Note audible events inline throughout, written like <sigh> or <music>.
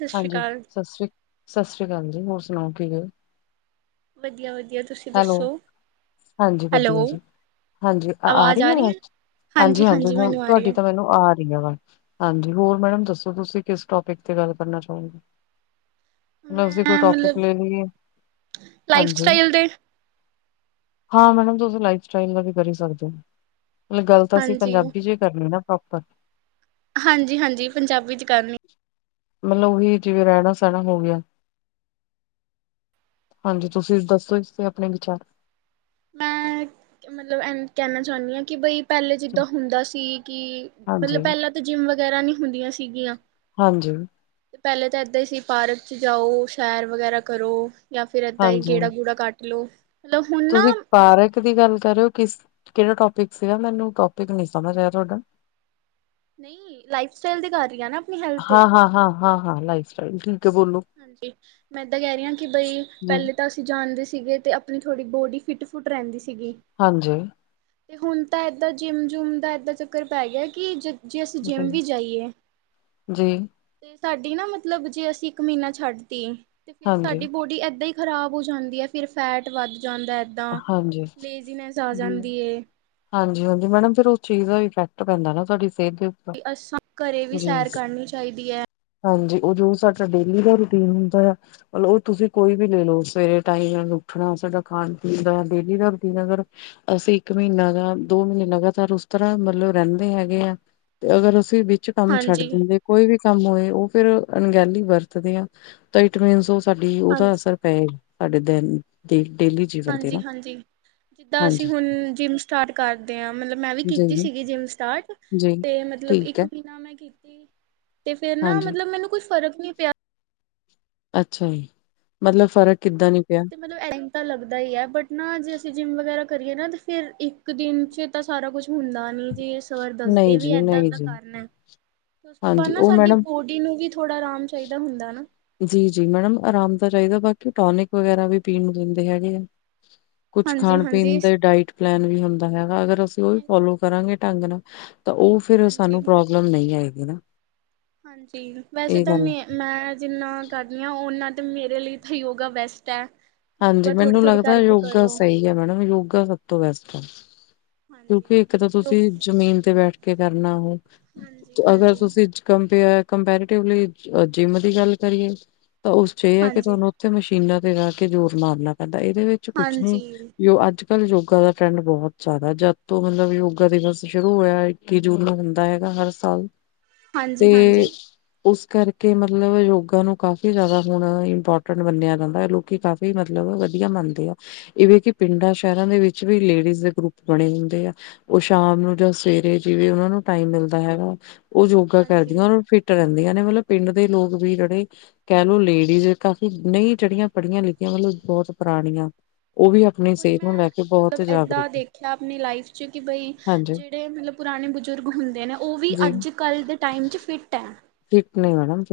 ਸਤਿ ਸ਼੍ਰੀ ਹਾਂਜੀ ਅਕਾਲ ਸਤਿ ਸ੍ਰੀ ਸਤਿ ਸ੍ਰੀ ਅਕਾਲ ਜੀ ਹੋਰ ਸੁਣਾਓ ਕਿਵੇਂ ਓ ਵਧੀਆ ਵਧੀਆ ਤੁਸੀਂ ਹੈਲੋ ਦੱਸੋ ਹਾਂਜੀ ਹੈਲੋ ਵਧੀਆ ਜੀ ਹਾਂਜੀ ਆ ਆਵਾਜ਼ ਰੀ ਰਹੀ ਹੈ ਵਾਜ ਹਾਂਜੀ ਹਾਂਜੀ-ਹਾਂਜੀ ਹਾਂਜੀ ਹੁਣ ਮੈਨੂੰ ਆ ਰਹੀ ਤੁਹਾਡੀ ਹੈ ਤਾਂ ਮੈਨੂੰ ਆ ਹਾਂਜੀ ਹੋਰ ਮੈਡਮ ਦੱਸੋ ਤੁਸੀਂ ਕਿਸ ਟੋਪਿਕ ਤੇ ਗੱਲ ਕਰਨਾ ਚਾਓਗੇ ਮਿਊਜ਼ਿਕ ਮੈਂ ਟੋਪਿਕ ਮਤਲਬ ਲੈ ਲੀਏ ਲਾਈਫ ਹਾਂਜੀ। ਸਟਾਈਲ ਦੇ ਹਾਂ ਮੈਡਮ ਤੁਸੀਂ ਲਾਈਫ ਸਟਾਈਲ ਦਾ ਵੀ ਕਰੀ ਸਕਦੇ ਓ ਮਤਲਬ ਗੱਲ ਤਾਂ ਅਸੀਂ ਹਾਂਜੀ ਪੰਜਾਬੀ ਚ ਈ ਕਰਨੀ ਨਾ ਪ੍ਰੋਪਰ ਹਾਂਜੀ-ਹਾਂਜੀ ਪੰਜਾਬੀ ਚ ਕਰਨੀ ਮਤਲਬ ਓਹੀ ਜਿਵੇਂ ਰੈਣਾ ਸੈਣਾ ਹੋ ਗਿਆ ਹਾਂਜੀ ਤੁਸੀਂ ਦੱਸੋ ਇਸਦੇ ਆਪਣੇ ਵਿਚਾਰ ਮੈਂ ਮਤਲਬ ਐਵੇਂ ਕਹਿਣਾ ਚਾਹੁੰਦੀ ਹਾਂ ਕਿ ਬਈ? ਪਹਿਲੇ ਜਿੱਦਾਂ ਹੁੰਦਾ ਸੀ ਕਿ ਮਤਲਬ ਹਾਂਜੀ ਪਹਿਲਾਂ ਤਾਂ ਜਿੰਮ ਵਗੈਰਾ ਨਹੀਂ? ਹੁੰਦੀਆਂ ਸੀਗੀਆਂ। ਹਾਂਜੀ। ਪਹਿਲੇ ਤਾਂ ਏਦਾਂ ਹੀ ਸੀ ਪਾਰਕ ਚ ਜਾਓ ਸੈਰ ਵਗੈਰਾ ਕਰੋ? ਜਾਂ ਫਿਰ ਇੱਦਾਂ ਹੀ ਹਾਂਜੀ ਗੇੜਾ ਗੂੜਾ ਕੱਟ ਲੋ। ਤੁਸੀਂ ਪਾਰਕ ਦੀ ਗੱਲ? ਕਰਉ ਕਿਸ ਕਿਹੜਾ ਟੋਪਿਕ ਸੀਗਾ ਮੈਨੂੰ ਟੋਪਿਕ ਨੀ ਸਮਝ ਆਇਆ ਤੁਹਾਡਾ? ਨਹੀਂ ਲਾਈਫ ਸਟਾਈਲ ਦੀ ਕਰ ਰਹੀ ਆ ਨਾ ਆਪਣੀ ਹੈਲਥ ਤੇ? ਹਾਂ ਹਾਂ ਹਾਂ ਹਾਂ ਹਾਂ ਲਾਈਫ ਸਟਾਈਲ ਠੀਕ। ਹੈ ਬੋਲੋ ਹਾਂਜੀ ਮੈਂ ਇਦਾਂ ਕਹਿ ਰਹੀ ਹਾਂ ਕਿ ਬਈ ਜੀ ਪਹਿਲੇ ਤਾਂ ਅਸੀਂ ਜਾਣਦੇ ਸੀ? ਸੀਗੇ ਤੇ ਆਪਣੀ ਥੋੜੀ ਬੋਡੀ ਫਿਟ ਫੁੱਟ ਰਹਿੰਦੀ ਸੀ? ਹਾਂਜੀ। ਤੇ ਹੁਣ ਤਾਂ ਏਦਾਂ ਜਿੰਮ ਜੁਮ ਦਾ ਏਦਾਂ ਚੱਕਰ ਪੈ ਗਿਆ ਕਿ ਜਦੋਂ? ਜੇ ਅਸੀਂ ਜੀ ਜਿੰਮ ਵੀ ਜਾਈਏ ਹੂੰ ਜੀ ਹੂੰ। ਸਾਡੀ ਨਾ ਮਤਲਬ ਜੇ ਅਸੀਂ? ਇੱਕ ਮਹੀਨਾ ਛੱਡ ਤੀ? ਤੇ ਫੇਰ ਹਾਂਜੀ ਸਾਡੀ ਬੋਡੀ ਏਦਾਂ ਹੀ। ਖ਼ਰਾਬ ਹੋ ਜਾਂਦੀ ਹੈ ਫਿਰ ਫੈਟ ਵੱਧ? ਜਾਂਦਾ ਏਦਾਂ ਹਾਂਜੀ ਲੇਜ਼ੀਨੈਸ ਆ ਜੀ ਜਾਂਦੀ ਏ ਹਾਂਜੀ ਮੈਡਮ ਫੇਰ। ਚੀਜ਼ ਦਾ ਇਫੈਕਟ ਪੈਂਦਾ ਨਾ ਸਾਡੀ? ਕੀ ਅਸਾ ਘਰੇ ਵੀ ਸੈਰ ਕਰਨੀ ਚਾਹੀਦੀ ਹੈ? ਹਾਂਜੀ ਉਹ ਜੋ ਸਾਡਾ ਡੇਲੀ ਦਾ ਰੂਟੀਨ ਹੁੰਦਾ ਆ ਮਤਲਬ ਉਹ ਤੁਸੀਂ ਕੋਈ ਵੀ ਲੈ ਲਓ ਸਵੇਰੇ ਟਾਈਮ ਉੱਠਣਾ ਸਾਡਾ ਖਾਣ? ਪੀਣਾ ਡੇਲੀ ਦਾ ਰੁਟੀਨ ਅਗਰ ਅਸੀਂ ਇੱਕ ਮਹੀਨਾ ਜਾ ਦੋ ਮਹੀਨੇ ਲਗਾਤਾਰ ਉਸ ਤਰ੍ਹਾਂ ਮਤਲਬ ਰਹਿੰਦੇ ਹੈਗੇ ਆ ਤੇ ਅਗਰ ਅਸੀਂ? ਵਿੱਚ ਕੰਮ ਛੱਡ ਹਾਂਜੀ ਦਿੰਦੇ ਕੋਈ ਵੀ? ਕੰਮ ਹੋਏ ਉਹ ਫੇਰ ਅਣਗਹਿਲੀ ਵਰਤਦੇ ਆ ਤਾਂ ਇਟ ਮਿਜ ਉਹ। ਸਾਡੀ ਹਾਂਜੀ ਉਹਦਾ ਅਸਰ ਪਏ ਸਾਡੇ ਤੇ। ਪੈਂਦੀ ਡੇਲੀ। ਜੀਵਨ ਤੇ ਹਾਂਜੀ ਨਾ ਹਾਂਜੀ ਜਿੱਦਾਂ ਅਸੀਂ ਹਾਂਜੀ ਹੁਣ ਜਿੰਮ ਸਟਾਰਟ ਕਰਦੇ ਹਾਂ ਮਤਲਬ ਮੈਂ ਵੀ ਕੀਤੀ ਜੀ ਸੀਗੀ ਜਿੰਮ ਸਟਾਰਟ ਜੀ ਤੇ ਮਤਲਬ ਠੀਕ ਹੈ ਇੱਕ ਮਹੀਨਾ ਮੈਂ? ਤੇ ਫੇਰ ਨਾ ਹਾਂਜੀ ਮਤਲਬ ਮੈਨੂੰ ਕੋਈ ਫਰਕ? ਨਹੀਂ ਪਿਆ? ਅੱਛਾ ਜੀ ਮਤਲਬ ਫ਼ਰਕ। ਕਿੱਦਾਂ ਨੀ ਪਿਆ ਤੇ ਮੈਨੂੰ ਐਦਾ ਲੱਗਦਾ ਯਾਰ ਬਟ ਨਾ ਜੇ ਅਸੀਂ ਜਿੰਮ ਵਗੈਰਾ। ਕਰੀਏ ਨਾ ਤੇ ਫੇਰ ਇੱਕ ਦਿਨ ਚ ਤਾਂ ਸਾਰਾ ਕੁਝ ਹੁੰਦਾ ਨੀ? ਫੇਰ ਸਰ ਨਹੀਂ ਦੱਸਦੇ ਵੀ ਜੀ ਏਦਾਂ ਨਹੀਂ ਏਦਾਂ ਜੀ ਕਾਰਨ ਹੈ। ਕੁਛ ਕਪਲ ਹਾਂਜੀ ਨਾ ਉਹ ਸਾਡੀ ਮੈਡਮ ਬੋਡੀ ਨੂੰ ਵੀ ਥੋੜਾ ਆਰਾਮ ਚਾਹੀਦਾ ਹੁੰਦਾ ਨਾ ਜੀ ਜੀ ਮੈਡਮ ਆਰਾਮ ਦਾ ਚਾਹੀਦਾ ਬਾਕੀ ਟੋਨਿਕ ਵਗੈਰਾ ਵੀ ਪੀ ਨੂੰ ਦਿੰਦੇ ਹੈਗੇ ਆ ਕੁਛ ਖਾਣ ਪੀਣ ਹਾਂਜੀ-ਹਾਂਜੀ। ਦੇ ਡਾਇਟ ਪਲੈਨ ਵੀ ਹੁੰਦਾ ਹੈਗਾ ਅਗਰ ਅਸੀਂ ਉਹ ਵੀ ਹਾਂਜੀ। ਫੋਲੋ ਕਰਾਂਗੇ। ਢੰਗ ਨਾਲ ਤਾਂ ਉਹ ਫਿਰ ਹਾਂਜੀ ਸਾਨੂੰ ਪ੍ਰੋਬਲਮ ਨਹੀਂ ਆਏ। ਹਨ ਨਾ ਹਾਂਜੀ ਵੈਸੇ ਇਹ ਤਾਂ ਗੱਲ ਮੈਂ ਮੈਂ ਜਿੰਨਾ ਕਰਨਦੀਆ ਉਹਨਾਂ ਦੀ ਅਤੇ ਮੇਰੇ ਲਈ ਇੱਥੇ ਯੋਗਾ ਬੈਸਟ ਹੈ। ਹਾਂਜੀ ਯੋਗਾ ਥੋੜ੍ਹੀ ਮੈਨੂੰ ਥੋੜ੍ਹੀ ਲੱਗਦਾ ਕਰਕੇ ਯੋਗਾ ਕਰੋ ਸਹੀ ਹੈ ਮੈਡਮ ਯੋਗਾ ਸਭ ਤੋਂ ਬੈਸਟ ਥੈਂਕ ਹਾਂਜੀ ਕਿਉਂਕਿ ਇੱਕ ਤਾਂ ਯੋ ਤੁਸੀਂ ਜ਼ਮੀਨ ਤੇ ਬੈਠ ਕੇ ਕਰਨਾ ਹੋ। ਹਾਂਜੀ ਅਗਰ ਹਾਂਜੀ ਤੁਸੀਂ ਕੰਪ ਕੰਪੈਰੇਟਿਵਲੀ ਜਿੰਮ ਦੀ ਗੱਲ ਕਰੀਏ ਤਾਂ ਉਸ ਚ ਇਹ ਹੈ ਕਿ ਹਾਂਜੀ ਤੁਹਾਨੂੰ ਉਥੇ ਪੀਨਾ ਤੇ ਮਾਰ ਕੇ ਜ਼ੋਰ ਮਾਰਨਾ ਪੈਂਦਾ ਇਹਦੇ ਵਿੱਚ ਕੁਛ ਨੀ ਹਾਂਜੀ ਜੋ ਅੱਜ ਕ ਯੋਗਾ ਦਾ ਟਰੈਂਡ ਬਹੁਤ ਜ਼ਿਆਦਾ ਜਦ ਤੋਂ ਮਤਲਬ ਯੋਗਾ ਦਿਵਸ ਸ਼ੁਰੂ ਹੋਇਆ ਇੱਕੀ ਜੂਨ ਨੂੰ ਹੁੰਦਾ ਹੈਗਾ ਹਰ ਸਾਲ ਹਾਂਜੀ ਤੇ ਹਾਂਜੀ ਉਸ ਕਰਕੇ ਮਤਲਬ ਯੋਗਾ ਨੂੰ ਕਾਫੀ ਜ਼ਿਆਦਾ ਹੁਣ ਇੰਪੋਰਟੈਂਟ ਮੰਨਿਆ ਜਾਂਦਾ ਹੈ ਲੋਕੀ ਕਾਫੀ ਮਤਲਬ ਵਧੀਆ ਮੰਨਦੇ ਆ ਇਵੇਂ ਕਿ ਪਿੰਡਾਂ ਸ਼ਹਿਰਾਂ ਦੇ ਵਿੱਚ ਵੀ ਲੇਡੀਜ਼ ਦੇ ਗਰੁੱਪ ਬਣੇ ਉਹ ਸ਼ਾਮ ਨੂੰ ਜਾਂ ਸਵੇਰੇ ਜਿਵੇਂ ਉਹਨਾ ਨੂੰ ਟਾਈਮ ਮਿਲਦਾ ਹੈਗਾ ਉਹ ਯੋਗਾ ਕਰਦੀਆਂ ਹਾਂਜੀ ਉਹ ਫਿਟ ਰਹਿੰਦੀਆਂ ਨੇ ਮਤਲਬ ਪਿੰਡ ਦੇ ਲੋਕ ਵੀ ਜਿਹੜੇ ਕਹਿ ਲਓ ਲੇਡੀਜ਼ ਕਾਫੀ ਨਹੀਂ ਜਿਹੜੀਆਂ ਪੜ੍ਹੀਆਂ ਲਿਖੀਆਂ ਮਤਲਬ ਬਹੁਤ ਪੁਰਾਣੀਆਂ ਉਹ ਵੀ ਆਪਣੀ ਹੁਣ ਸਿਹਤ ਨੂੰ ਮੈਂ ਲੈ ਕੇ ਬਹੁਤ ਮਤਲਬ ਜਾਗਰੂਕ ਏਦਾਂ ਦੇਖਿਆ ਆਪਣੀ ਲਾਈਫ 'ਚ ਕਿ ਬਾਈ ਹਾਂਜੀ ਜਿਹੜੇ ਮਤਲਬ ਪੁਰਾਣੇ ਬਜ਼ੁਰਗ ਹੁੰਦੇ ਨੇ ਉਹ ਵੀ ਜੀ ਅੱਜ ਕੱਲ੍ਹ ਦੇ ਟਾਈਮ 'ਚ ਫਿੱਟ ਹੈ। ਇੱਕ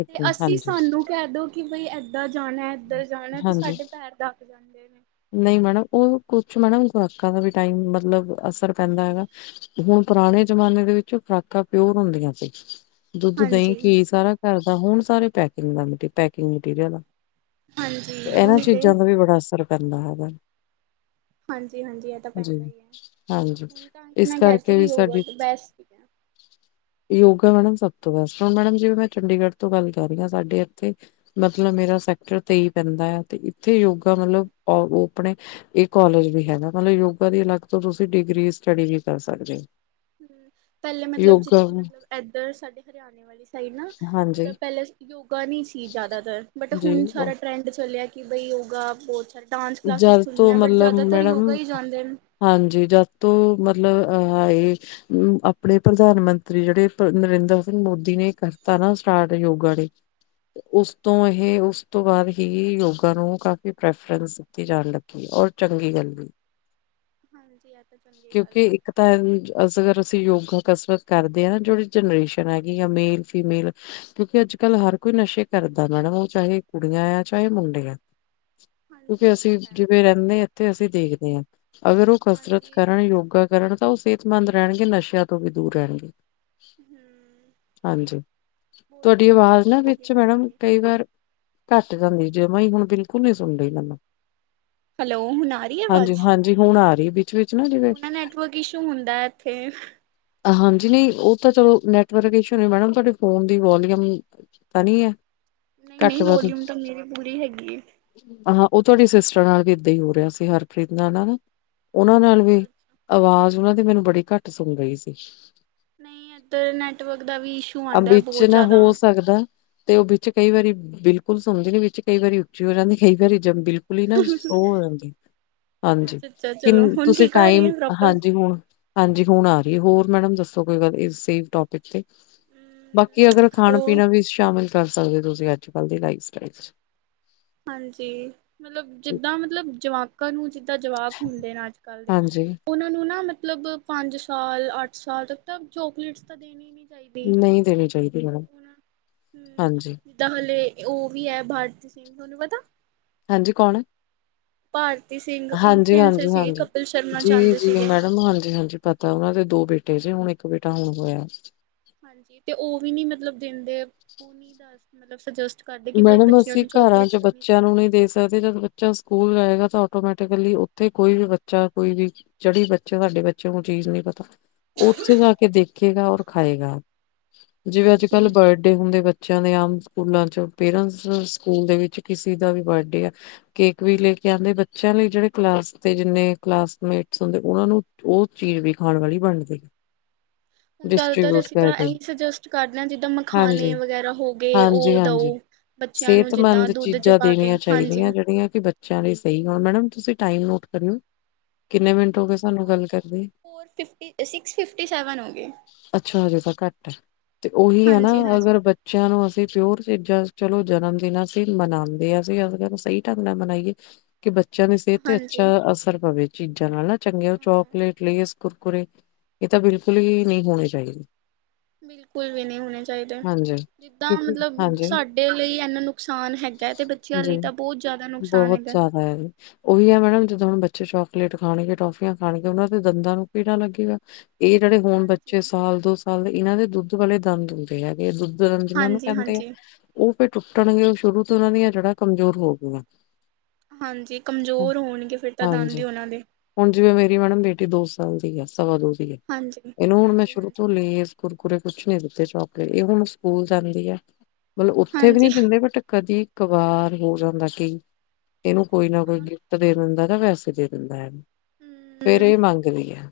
ਤੇ ਅਸੀਂ ਸਾਨੂੰ ਕਹਿ ਦੋ ਕਿ ਬਈ ਏਦਾਂ ਜਾਣਾ ਇੱਧਰ ਜਾਣਾ ਤੇ ਹਾਂਜੀ ਸਾਡੇ ਪੈਰ ਥਕ ਜਾਂਦੇ ਆ ਨਹੀਂ ਮੈਡਮ ਉਹ ਕੁਛ ਮੈਡਮ ਖੁਰਾਕਾਂ ਦਾ ਵੀ ਟਾਈਮ ਮਤਲਬ ਅਸਰ ਪੈਂਦਾ ਹੈਗਾ ਹੁਣ ਪੁਰਾਣੇ ਜਮਾਨੇ ਦੇ ਵਿੱਚ ਖੁਰਾਕਾਂ ਪਿਓਰ ਹੁੰਦੀਆਂ ਸੀ ਦੁੱਧ ਦਹੀਂ ਹਾਂਜੀ ਘੀ ਸਾਰਾ ਘਰ ਦਾ ਹੁਣ ਸਾਰੇ ਪੈਕਿੰਗ ਦਾ ਮਟੀ ਪੈਕਿੰਗ ਮਟੀਰੀਅਲ ਹਾਂਜੀ ਤੇ ਇਹਨਾਂ ਉਹੀ ਤੇ ਚੀਜ਼ਾਂ ਦਾ ਵੀ ਬੜਾ ਅਸਰ ਕਰਦਾ ਹੈਗਾ ਹਾਂਜੀ ਹਾਂਜੀ ਇਹ ਤਾਂ ਜੀ ਪੈਂਦਾ ਹੀ ਹੈ ਹਾਂਜੀ। ਹ ਤਾਂ ਇਸ ਮੈਂ ਕਹਿ ਰੀ ਸੀ ਕਰਕੇ ਕਿ ਵੀ ਯੋਗਾ ਸਾਡੀ ਤੋਂ ਬੈਸਟ ਯੋਗਾ ਮੈਡਮ ਸਬ ਤੋਂ ਬੈਸਟ ਹ ਮੈਡ ਜਿਵੇ ਮੈਂ ਚੰਡੀਗੜ੍ਹ ਤੋਂ ਗੱਲ ਕਰ ਰਹੀ ਹਾਂ ਸਾਡੇ ਇੱਥੇ ਮਤਲਬ ਮੇਰਾ ਸੈਕਟਰ ਤੇਈ ਪੈਂਦਾ ਆ ਤੇ ਥੇ ਯੋਗਾ ਹਾਂਜੀ ਮਤਲਬ ਆਪਣੇ ਇਹ ਕੋਾਲਜ ਵੀ ਹੈਗਾ ਮਤਲਬ ਯੋਗਾ ਦੀ ਅਲੱਗ ਤੋਂ ਤੁਸੀਂ ਡਿਗਰੀ ਸਟੱਡੀ ਵੀ ਕਰ ਸਕਦੇ ਹੋ ਪਹਿਲੇ ਮਤਲਬ ਜ ਯੋਗਾ ਮਤਲਬ ਇੱਧਰ ਸਾਡੇ ਹਰਿਆਣੇ ਵਾਲੀ ਸਾਈਡ ਨਾ ਹਾਂਜੀ, ਮਤਲਬ ਪਹਿਲਾਂ ਯੋਗਾ ਨਹੀਂੀ ਸੀ ਜ਼ਿਆਦਾਤਰ ਬਟ ਜੀ ਹੁਣ ਸਾਰਾ ਟਰੈਂਡ ਚੱਲਿਆ ਕਿ ਬਾਈ ਯੋਗਾ ਬਹੁਤ ਸਾਰੇ ਡਾਂਸ ਕਲਾਸਿਸ ਜਦ ਤੋਂ ਖੁੱਲ੍ਹੀਆਂ ਬਟ ਮਤਲਬ ਜ਼ਿਆਦਾਤਰ ਯੋਗਾ ਮੈਡਮ ਹੀ ਜਾਂਦੇ ਨੇ ਹਾਂਜੀ ਜਦ ਤੋਂ ਮਤ ਲਬ ਇਹ ਆਪਣੇ ਪ੍ਰਧਾਨ ਮੰਤਰੀ ਜਿਹੜੇ ਪ ਨਰਿੰਦਰ ਸਿੰਘ ਮੋਦੀ ਨੇ ਕਰਤਾ ਨਾ ਸਟਾਰਟ ਯੋਗਾ ਡੇ ਉਸ ਤੋਂ ਇਹ ਉਸ ਤੋਂ ਬਾਅਦ ਹੀ ਯੋਗਾ ਨੂੰ ਕਾਫ਼ੀ ਪ੍ਰੈਫਰੈਂਸ ਦਿਤੀ ਜਾਣ ਲੱਗੀ ਔਰ ਚੰਗੀ ਗੱਲ ਵੀ ਹਾਂਜੀ ਇਹ ਤਾਂ ਚੰਗੀ ਗੱਲ ਕਿਉਂਕਿ ਹੈ ਇੱਕ ਤਾਂ ਅਸਗਰ ਅਸੀਂ ਯੋਗਾ ਕਸਰਤ ਕਰਦੇ ਹਾਂ ਨਾ ਜਿਹੜੀ ਜਨਰੇਸ਼ਨ ਹੈਗੀ ਆ ਮੇਲ ਫੀਮੇਲ ਕਿਉਂਕਿ ਅੱਜ ਕੱਲ ਹਰ ਕੋਈ ਨਸ਼ੇ ਕਰਦਾ ਮੈਡਮ ਉਹ ਚਾਹੇ ਕੁੜੀਆਂ ਆ ਚਾਹੇ ਮੁੰਡੇ ਆ ਹਾਂਜੀ ਕਿਉਂਕਿ ਇਹ ਤਾਂ ਅਸੀਂ ਹੈ ਜਿਵੇਂ ਰਹਿੰਦੇ ਹਾਂ ਇੱਥੇ ਅਸੀਂ ਦੇਖਦੇ ਹਾਂ ਅਗਰ ਉਹ ਕਸਰਤ ਹਾਂਜੀ ਕਰਨ ਯੋਗਾ ਕਰਨ ਤਾਂ ਉਹ ਸਿਹਤਮੰਦ ਰਹਿਣਗੇ ਨਸ਼ਿਆਂ ਤੋਂ ਵੀ ਦੂਰ ਰਹਿਣਗੇ ਹਮ ਹਾਂਜੀ ਬੋਡੀ ਤੁਹਾਡੀ ਥੋੜੀ ਆਵਾਜ਼ ਫਿਟ ਨਾ ਰਹੂਗੀ ਵਿੱਚ ਉਹਨਾਂ ਦੀ ਮੈਡਮ ਵੀ ਕਈ ਵਾਰ ਘੱਟ ਜਾਂਦੀ ਜਮਾਂ ਹੀ ਹੁਣ ਬਿਲਕੁਲ ਨਹੀਂੀ ਸੁਣ ਰਹੀ ਮੈਨੂੰ ਹੈਲੋ ਹੁਣ ਆ ਰਹੀ ਹੈ ਹਾਂਜੀ ਆਵਾਜ਼ ਹਾਂਜੀ ਹੁਣ ਆ ਰਹੀ ਵਿੱਚ ਵਿੱਚ ਜਿਵੇਂ ਉਹ ਨਾ ਨੈਟਵਰਕ ਇਸ਼ੂ ਹੁੰਦਾ ਇੱਥੇ ਹਾਂਜੀ ਨਹੀਂ ਉਹ ਤਾਂ ਚਲੋ ਨੈਟਵਰਕ ਇਸ਼ੂ ਨੇ ਮੈਡਮ ਤੁਹਾਡ ਫੋਨ ਦੀ ਵੋਲੀਅਮ ਤਾਂ ਨਹੀਂ ਹੈ ਨਹੀਂ ਘੱਟ ਨਹੀਂ ਵੱਧ ਵੋਲੂਮ ਤਾਂ ਮੇਰੇ ਪੂਰੀ ਹੈਗੀ ਹੈ ਹਾਂ ਉਹ ਤੁਹਾਡੀ ਸਿਸਟਰ ਨਾਲ ਵੀ ਏਦਾਂ ਹੀ ਹੋ ਰਿਹਾ ਸੀ ਹਰਪ੍ਰੀਤ ਨਾਲ ਨਾ ਉਹਨਾਂ ਨਾਲ ਵੀ ਅੱਛਾ-ਅੱਛਾ-ਅੱਛਾ। ਆਵਾਜ਼ ਉਹਨਾਂ ਮੈਨੂੰ ਬੜੀ ਘੱਟ ਸੁਣ ਰਹੀ ਸੀ ਨਹੀਂ ਇੱਧਰ ਨੈਟਵਰਕ ਦਾ ਵੀ ਇਸ਼ੂ ਆ ਆਉਂਦਾ ਵਿੱਚ ਬਹੁਤ ਨਾ ਜ਼ਿਆਦਾ ਹੋ ਸਕਦਾ ਤੇ ਉਹ ਵਿੱਚ ਕਈ ਵਾਰੀ ਬਿਲਕੁਲ ਸੁਣਦੀ ਨੀ ਵਿੱਚ ਕਈ ਵਾਰੀ ਉੱਚੀ ਹੋ ਜਾਂਦੀ ਕਈ ਵਾਰੀ ਬਿਲਕੁਲ ਹੀ ਨਾ ਉਹ ਹੋ ਜਾਂਦੀ ਹਾਂਜੀ ਅੱਛਾ-ਅੱਛਾ ਕਿ ਚਲੋ ਹੁਣ ਤੁਸੀਂ ਠੀਕ ਆ ਰਹੀ ਟਾਈਮ ਹੈ ਪ੍ਰੋਪਰ ਹਾਂਜੀ ਹੁਣ ਹਾਂਜੀ ਹੁਣ ਆ ਰਹੀ ਹੋਰ ਮੈਡਮ ਦੱਸੋ ਕੋਈ ਗੱਲ ਇਸ ਸੇਮ ਟੋਪਿਕ ਤੇ ਬਾਕੀ ਅਗਰ ਖਾਣਾ ਹੋਰ ਪੀਣਾ ਵੀ ਸ਼ਾਮਿਲ ਕਰ ਸਕਦੇ ਔ ਤੁਸੀਂ ਅੱਜ ਕੱਲ ਦੀ ਲਾਈਫ ਸਟਾਈਲ ਚ ਹਾਂਜੀ ਮਤਲਬ ਜਿੱਦਾਂ ਮਤਲਬ ਜਵਾਕ <inaudible> ਦਾ ਜਵਾਕ ਹੁੰਦੇ ਨੇ ਅੱਜ ਕੱਲ੍ਹ ਦੇ ਹਾਂਜੀ ਉਹਨਾਂ ਨੂੰ ਨਾ ਮਤਲ ਮਤਲਬ ਪੰਜ ਸਾਲ ਅੱਠ ਸਾਲ ਤ ਤਾਂ ਚੋਕਲੇਟਸ ਤਾਂ ਦੇਣੇ ਹੀ ਨ ਨਹੀਂ ਦੇਣੀ ਚਾਹੀਦੀ ਮੈਮ ਹੂੰ ਹਾਂਜੀ ਜਿੱਦਾਂ ਹਲੇ ਉਹ ਵੀ ਹੈ ਭਾਟ ਤੁਹਾਨੂੰ ਪਤਾ ਹਾਂਜੀ ਕੌਣ ਭਾਰਤੀ ਸਿੰਘ ਹਾਂਜੀ- ਇਨਫਲੂਐਂਸਰ ਹਾਂਜੀ ਸੀਗੇ -ਹਾਂਜੀ ਕਪਿਲ ਸ਼ਰਮਾ ਚ ਜੀ ਆਂਦੇ ਜੀ ਸੀਗੇ। ਮੈਡਮ ਹਾਂਜੀ- ਹਾਂਜੀ ਪਤਾ ਉਹਨਾਂ ਦੇ ਦੋ ਬੇਟੇ <inaudible> ਬੇਟਾ ਹੋਣ ਹੋਇ ਹਾਂਜੀ ਤੇ ਉਹ ਵੀ ਨੀ ਮਤਲਬ ਦਿੰਦੇ ਉਹ ਨੀ ਦ ਮਤਲਬਜ ਮੈਡਮ ਅਸੀਂ ਘਰਾਂ ਚ ਬੱਚਿਆਂ ਨੂੰ ਚਾਹੀਦੀ ਨਹੀਂ ਹੈ। ਦੇ ਸਕਦੇ ਜਦ ਬੱਚਾ ਸਕੂਲ ਜਾਏਗਾ ਤਾਂ ਆਟੋਮੈਟ ਉੱਥੇ ਕੋਈ ਵੀ ਬੱਚਾ ਕੋਈ ਵੀ ਜਿਹੜੀ ਬੱਚੇ ਸਾਡੇ ਬੱਚੇ ਨੂੰ ਚੀਜ਼ ਨਹੀਂ ਪਤਾ ਉੱਥੇ ਜਾ ਕੇ ਦੇਖੇਗਾ ਔਰ ਖਾਏਗਾ ਜਿਵੇਂ ਅੱਜ ਹਾਂਜੀ ਕੱਲ੍ਹ ਹੁਣ ਬਰਡੇ ਹੁੰਦੇ ਬੱਚੇ ਬੱਚ ਨੇ ਆਮ ਸਕੂਲਾਂ ਚੋਂ ਪੇਰੈਂਟਸ ਸਕੂਲ ਦੇ ਵਿੱਚ ਕਿਸੇ ਦਾ ਵੀ ਬਰਡੇ ਆ ਕੇਕ ਵੀ ਲੈ ਕੇ ਆਉਂਦੇ ਬੱਚਿਆਂ ਲਈ ਜਿਹੜੇ ਕਲਾਸ ਦੇ ਜਿੰਨੇ ਕਲਾਸਮੇਟਸ ਹੁੰਦੇ ਉਹਨਾਂ ਨੂੰ ਉਹ ਚੀਜ਼ ਵੀ ਖਾਣ ਵਾਲੀ ਬਣਦੀ ਆ ਹੁਣ ਜ਼ਿਆਦਾਤਰ ਅਸੀਂ ਤਾਂ ਇਹੀ ਸੁਜੈਸਟ ਕਰਦੇ ਹਾਂ ਜਿੱਦਾਂ ਮਖਾਨਣੇ ਹਾਂਜੀ, ਵਗੈਰਾ ਹੋ ਗਏ ਹਾਂਜੀ, ਉਹ ਦਉ ਹਾਂਜੀ। ਸਿਹਤਮੰਦ ਚੀਜ਼ਾਂ ਦੇਣੀਆਂ ਹਾਂਜੀ। ਚਾਹੀਦੀਆਂ ਜਿਹੜੀਆਂ ਕਿ ਬੱਚਿਆਂ ਲਈ ਸਹੀ ਹਣ ਮੈਡਮ ਤੁਸੀਂ ਟਾਈਮ ਨੋਟ ਕਰਓ ਕਿੰਨੇ ਮਿੰਟ ਹੋ ਗ ਹਾਂਜੀ ਮੈਂ ਸਾਨੂੰ ਕਰ ਗੱਲ ਰਿਹਾ ਕਰਦੀ four fifty six fifty seven ਹੋ ਗਏ। ਅੱਛਾ ਹਜੇ ਤਾਂ ਘੱਟ ਤੇ ਉਹੀ ਹੈ ਨਾ ਹਾਂਜੀ ਹਾਂਜੀ ਅਗਰ ਬੱਚਿਆਂ ਨੂੰ ਅਸੀਂ ਪਿਓਰ ਚੀਜ਼ਾਂ ਚਲੋ ਜਨਮ ਦਿਨ ਅਸੀਂ ਮਨਾਉਂਦੇ ਹਸੀ ਅ ਨੂੰ ਸਹੀ ਢੰਗ ਨਾਲ ਮਨਾਈਏ ਕਿ ਬ ਬੱਚਿਆਂ ਦੀ ਸਿਹਤ ਤੇ ਅੱਛਾ ਹਾਂਜੀ ਅਸਰ ਪਵੇ ਚੀਜ਼ਾਂ ਨਾਲ ਨਾ ਚੰਗੇ ਉਹ ਹਾਂ ਚੋਕਲੇਟ ਲਈ ਕੁਰਕੁਰਰੇ ਇਹ ਤਾਂ ਬਿਲਕੁਲ ਹੀ ਨਹੀਂ ਹੋਣੇ ਚਾਹੀਦੇ ਬਿਲਕੁਲ ਵੀ ਨਹੀਂ ਹੋਣੇ ਚਾਹੀਦੇ ਹਾਂਜੀ ਜਿੱਦਾਂ ਕਿਉਂਕਿ ਮਤਲਬ ਹਾਂਜੀ ਸਾਡੇ ਲਈ ਇਨਾ ਨੁਕਸਾਨ ਹੈਗਾ ਤੇ ਬੱਚਿਆਂ ਜੀ ਲਈ ਤਾਂ ਬਹੁਤ ਜ਼ਿਆਦਾ ਨੁਕਸਾਨ ਬਹੁਤ ਹੈਗਾ ਜ਼ਿਆਦਾ ਹੈ ਜੀ। ਉਹੀ ਆ ਮੈਡਮ ਜਿੱਦਾਂ ਹੁਣ ਬੱਚੇ ਚੋਕਲੇਟ ਖਾਣਗੇ ਟੋਫੀਆਂ ਖਾਣਗੇ ਉਹਨਾਂ ਦੇ ਦੰਦਾਂ ਨੂੰ ਕੀੜਾ ੜਾ ਲੱਗੇਗਾ ਇਹ ਜਿਹੜੇ ਹੋਣ ਬੱਚੇ ਹਾਂਜੀ ਸਾਲ ਦੋ ਸਾਲ ਦੇ ਇਹਨਾਂ ਦੇ ਦੁੱਧ ਵਾਲੇ ਦੰਦ ਹੁੰਦੇ ਹ ਇਹ ਦੁੱਧ ਰੰਜਨਾਂ ਨੂੰ ਕਹਿੰਦੇ ਹਾਂਜੀ-ਹਾਂਜੀ, ਹਾਂਜੀ ਆ ਟੁੱਟਣਗੇ ਉਹ ਸ਼ੁਰੂ ਤੋਂ ਉਹਨਾਂ ਦੀਆਂ ਜੜਾ ਕਮਜ਼ੋਰ ਹੋ ਗਈਆਂ ਹਾਂਜੀ ਹਾਂ, ਕਮਜ਼ੋਰ ਹੋਣਗੇ ਫਿਰ ਤਾਂ ਦਨ ਹਾਂਜੀ, ਉਹਨਾਂ ਦੇ <inaudible> ਸਵਾਦੋਦੀ ਹੈ ਹਾਂਜੀ। ਇਹਨੂੰ ਹੁਣ ਮੈਂ ਹਾਂਜੀ-ਹਾਂਜੀ, ਸ਼ੁਰੂ ਤੋਂ ਹਾਂਜੀ ਲ ਕੁਰਕੁਰਰੇੇ ਕੁਛ ਨੀ ਦੀ ਤੇ ਚੋਕਲੇਟ ਇਹ ਹੁਣ ਸਕੂਲ ਜਾਂਦੀ ਆ ਮਤਲਬ ਉੱਥੇ ਵੀ ਹਾਂਜੀ ਨਹੀਂ ਦਿੰਦੇ ਬਟ ਕਦੀ? ਕਬਾਰ ਹੋ ਜਾਂਦਾ ਕਈ। ਇਹਨੂੰ ਕੋਈ ਨਾ ਹਾਂ ਕੋਈ ਗਿਫਟ ਦੇ ਦਿੰਦਾ? ਜਾ ਵੈਸੇ ਦੇ ਦਿੰਦਾ ਹੈ? ਫੇਰ ਹੂੰ। ਇਹ ਮੰਗ। ਮੰਗਦੀ ਆ।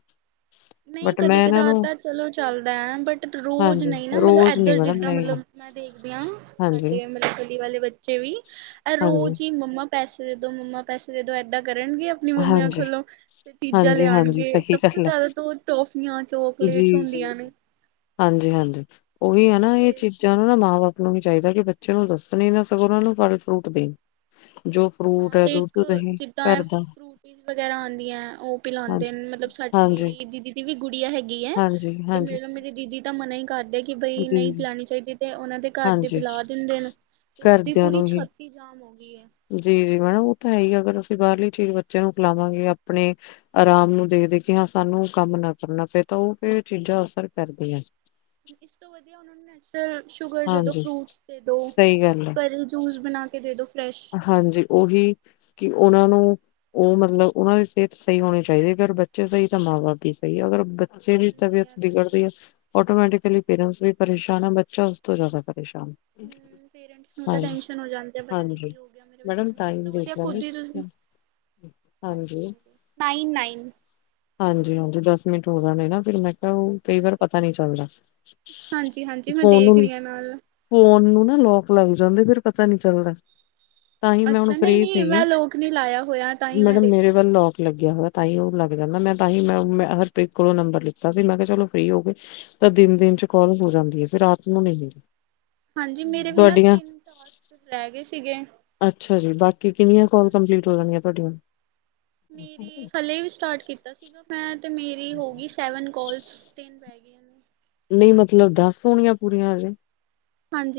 ਨਹੀਂ ਕਦੇ ਇਹਨਾਂ ਕਦਾਰ ਨੂੰ ਤਾਂ ਚਲੋ ਚੱਲਦਾ ਹੈ ਬਟ ਰੋਜ਼ ਹਾਂਜੀ ਨਹੀਂ ਨਾ ਮਤਲਬ ਰੋਜ਼ ਨੀ ਇੱਧਰ ਮੈਡਮ ਜਿੱਦਾਂ ਨਹੀਂ ਮਤਲਬ ਮੈਂ ਦੇਖਦੀ ਹਾਂ? ਹਾਂਜੀ ਸਾਡੇ ਮਤਲਬ ਗਲੀ ਵਾਲੇ ਬੱਚੇ ਵੀ ਇਹ ਹਾਂਜੀ ਰੋਜ਼ ਹੀ ਮੰਮਾ? ਪੈਸੇ ਦੇ ਦੋ ਮੰਮਾ ਪੈਸੇ ਦੇਦੋ ਏਦਾਂ? ਕਰਨਗੇ ਆਪਣੀ ਮੰਮੀਆਂ ਹਾਂਜੀ ਕੋਲੋਂ ਤੇ ਚੀਜ਼ਾਂ ਹਾਂਜੀ ਹਾਂਜੀ ਲਿਆਉਣਗੇ ਸਹੀ ਸਭ ਤੋਂ ਗੱਲ ਹੈ ਜ਼ਿਆਦਾ। ਟੋਫੀਆਂ ਜੀ ਚੋਕਲੇਟਸ ਜੀ ਹੁੰਦੀਆਂ ਨੇ। ਹਾਂਜੀ ਹਾਂਜੀ। ਉਹੀ ਹੈ ਨਾ ਇਹ ਫਿਰ ਚੀਜ਼ਾਂ ਨੂੰ ਨਾ ਮਾਂ ਬਾਪ। ਨੂੰ ਵੀ ਚਾਹੀਦਾ ਕਿ ਬੱਚੇ ਨੂੰ ਦੱਸਣ ਹੀ ਨਾ ਸਗੋਂ ਉਹ ਨੂੰ ਫਲ ਫਰੂਟ ਦੇ? ਜੋ ਫਰੂਟ ਹੈ ਦੁੱਧ ਦਹੀਂ ਘਰ ਦਾ। ਚੀਜ਼ ਵਗੈਰਾ ਆਉਂਦੀਆਂ ਉਹ ਪਿਲਾਉਂਦੇ ਹਾਂਜੀ ਨੇ ਮਤਲਬ ਸਾਡੀ ਹਾਂਜੀ ਮੇਰੀ ਦੀਦੀ ਦੀ ਵੀ ਗੁੜੀਆ ਹੈਗੀ ਹੈ ਹਾਂਜੀ ਹਾਂਜੀ ਉਹਨਾਂ ਨੂੰ ਮੇਰੀ ਦੀਦੀ ਤਾ। ਮਨਾ ਹੀ ਕਰ। ਦਿੰਦੇ ਕਿ ਬਈ ਜੀ ਨਹੀਂ ਪਿਲਾਉਣੀ ਚਾਹੀਦੀ ਤੇ ਉਹਨਾਂ ਦੇ? ਘਰ ਦੇ ਹਾਂਜੀ ਪਿਲਾ ਦਿੰਦੇ ਨੇ ਤੇ ਉਹਦੀ ਘਰਦਿਆਂ ਪੂਰੀ ਛਾਤੀ ਜਾਮ ਹੋ ਗਈ ਹੈ? ਤੇ ਮੈਡਮ ਉਹ ਤਾਂ ਹੈ ਹੀ ਅਗਰ ਅਸੀਂ ਬਾਹਰਲੀ ਚੀਜ਼ ਬੱਚਿਆਂ ਨੂੰ ਖਿਲਾਵਾਂਗੇ ਆਪਣੇ ਆਰਾਮ ਨੂੰ ਦੇਖਦੇ ਕਿ ਹਾਂ ਸਾਨੂੰ ਕੰਮ ਨਾ ਕਰਨਾ ਪਏ ਤਾਂ ਉਹ ਫੇਰ ਚੀਜ਼ਾਂ ਅਸਰ ਕਰਦੀਆਂ। ਇਸ ਤੋਂ ਵਧੀਆ ਉਹਨਾਂ ਨੂੰ? ਸ਼ੂਗਰ ਦੇ ਦੋ ਹਾਂਜੀ। ਫਰੂਟਸ ਦੇ ਦੋ ਸਹੀ ਗੱਲ ਹੈ, ਘਰੇ ਜੂਸ ਬਣਾ ਕੇ ਦੇ ਦੋ। ਫਰੈਸ਼ ਹਾਂਜੀ ਉਹੀ ਕਿ। ਉਹਨਾਂ ਨੂੰ ਉਹ ਮਤਲਬ ਉਹਨਾਂ ਦੀ ਸਿਹਤ ਸਹੀ ਹੋਣੀ ਚਾਹੀਦੀ ਅਗਰ ਬੱਚੇ ਸਹੀ ਤਾਂ ਮਾਂ ਬਾਪ ਹੀ ਸਹੀ ਅਗਰ ਜਿਹੜੀ ਹਾਂਜੀ ਤਬੀਅਤ ਐ ਤਾਂ ਸਈ ਬਗੜਦੀ ਹੈ ਆਟੋਮੈਟਿਕਲੀ ਪੇਰੈਂਟਸ ਵੀ ਪਰੇਸ਼ਾਨ ਆ ਬੱਚਾ ਉਸ ਤੋਂ ਜ਼ਿਆਦਾ ਪਰੇਸ਼ਾਨ ਹੂੰ ਪੇਰੈਂਟਸ ਨੂੰ ਤਾਂ ਹਾਂਜੀ। ਟੈਸ਼ਨ ਹੋ ਜਾਂਦੀ ਆ ਪਤਾ ਨੀ ਹਾਂਜੀ ਕੀ ਹੋ ਗਿਆ? ਮੇਰੇ ਬੱਚੇ ਮੈਡਮ ਨੂੰ ਇਸ ਟਾਈਮ ਤੋਂ ਦੇਖ ਵਧੀਆ ਲਾਜੀ ਖੁਦ ਈ ਤੁਸੀਂ ਹਾਂਜੀ ਹਾਂਜੀ ਹਾਂਜੀ-ਹਾਂਜੀ ਨਾਈਨ-ਨਾਈਨ ਹਾਂਜੀ ਦਸ ਇੱਕ ਮਿੰਟ ਉਹ ਨਾ ਨੇ ਨਾ ਫਿਰ ਮੈਂ ਫੇਰ ਉਹ ਕਈ ਵਾਰ ਹਾਂਜੀ ਪਤਾ ਨੀ ਚੱਲਦਾ, ਹਾਂਜੀ-ਹਾਂਜੀ ਮੈਂ ਫੋਨ ਦੇਖ ਨੂੰ, ਰਹੀ ਹਾਂ ਨਾਲ ਫੋਨ ਨੂੰ ਨਾ ਲੋਕ ਲੱ ਜਾਂਦੇ ਫੇਰ ਪਤਾ ਨੀ ਚੱਲਦਾ ਤਾਂਹੀ ਮੈਂ ਹੁਣ ਅੱਛਾ ਫਰੀ ਨਹੀਂ-ਨਹੀਂ ਸੀਗੀ। ਮੈਂ ਲੋਕ ਨੀ ਲਾਇਆ ਹੋਇਆ ਤਾਂ ਹੀ ਮੈਂ ਮੈਡਮ ਮੇਰੇ ਦੇਖਿਆ ਵੱਲ ਲੌਕ ਲੱਗਿਆ ਹੋਇਆ ਤਾਂਹੀ ਉਹ। ਲੱਗ ਜਾਂਦਾ ਮੈਂ ਤਾਂਹੀ ਮੈਂ ਹਰਪ੍ਰੀਤ ਕੋਲੋਂ ਨੰਬਰ ਲਿੱਤਾ ਸੀ ਮੈਂ ਕਿਹਾ ਚਲੋ ਫ੍ਰਰੀ ਹੋ ਗੇ ਤਾਂ ਦਿਨ-ਦਿਨ ਚ ਕੋਲ ਹੋ ਜਾਂਦੀ ਐ ਫਿਰ ਰਾਤ ਨੂੰ ਨੀ ਹੁੰਦੀ। ਹਾਂਜੀ ਮੇਰੇ ਵੀ ਨਾ ਤੁਹਾਡੀਆਂ ਤਿੰਨ ਟਾਸਕ ਰੈ ਗੇ ਸੀਗੇ ਅੱਛਾ ਜੀ ਬਾਕੀ ਕਿੰਨੀਆਂ ਕੋਲ ਹਾਂਜੀ ਕੰਪਲੀਟ ਹੋ ਜਾਣਗੀਆਂ ਤੁਹਾਡੀਆਂ ਮੇਰੀ ਹਲੇੇ ਵੀ ਸਟਾਰਟ ਕੀਤਾ ਸੀਗਾ <unintelligible> ਤੇ ਮੇਰੀ ਹੋ ਗੀ ਸੈਵਨ ਕੋਲਸ ਤਿੰਨ ਰੈ <unintelligible> ਨਈ ਮਤਲਬ ਦੱਸ ਹੋਣੀਆਂ ਪੂਰੀਆਂ ਹਜੇ ਹਾਂਨ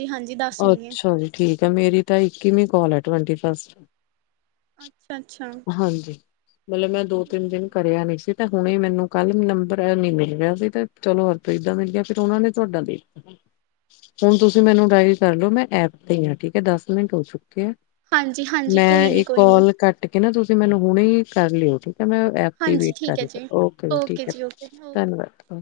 ਅੱਛਾ ਜੀ ਠੀਕ ਫੇਰ ਮੇਰੀ ਤਾਂ ਇੱਕੀਵੀਂ ਕੋਲ ਐ, ਟਵਾਂਟੀ ਫਸਟ ਅੱਛਾ-ਅੱਛਾ ਹਾਂਜੀ। ਮਤਲਬ ਮੈਂ ਦੋ ਤਿੰਨ ਦਿਨ ਕਰਿਆ ਨੀ ਸੀ ਤੇ ਹੁਣੇ ਮੈਨੂੰ ਕੱਲ ਨੰਬਰ ਨ ਮਿਲ ਰਿਆ ਸੀ ਤੇ ਚਲੋ ਹਰਪ੍ਰੀਤ ਦਾ ਮਿਲ ਗਿਆ ਫਿਰ ਉਨਾ ਨੇ ਤੁਹਾਡਾ ਦੇ ਦਿੱਤਾ ਹੁਣ ਤੁਸੀਂ ਮੈਨੂੰ ਅੱਛਾ-ਅੱਛਾ ਢਈ ਮੈਂ ਐਪ ਤੇ ਈ ਆ ਠੀਕ ਐ ਦਸ ਮਿੰਟ ਹੋ ਚੁੱ <unintelligible> ਕੇ ਹਾਂਜੀ-ਹਾਂਜੀ ਮੈਂ ਕੋਈ ਏ ਨੀ ਕੋਈ ਨੀ ਕੋਲ ਕੱਟ ਕੇ ਨਾ ਤੁ ਤੁਸੀਂ ਮੈਨੂੰ ਹੁਣੀ ਕਰ ਲਿਓ ਤੇ ਤੇ ਮੈਂ ਐਪ ਤੇ ਈ ਹਾਂਜੀ ਵੇਟ ਕਰ ਠੀਕ ਹੈ ਰਹੀ ਜੀ ਓਕੇ ਜੀ ਠੀਕ ਐ ਧੰਨਵਾਦ ਓ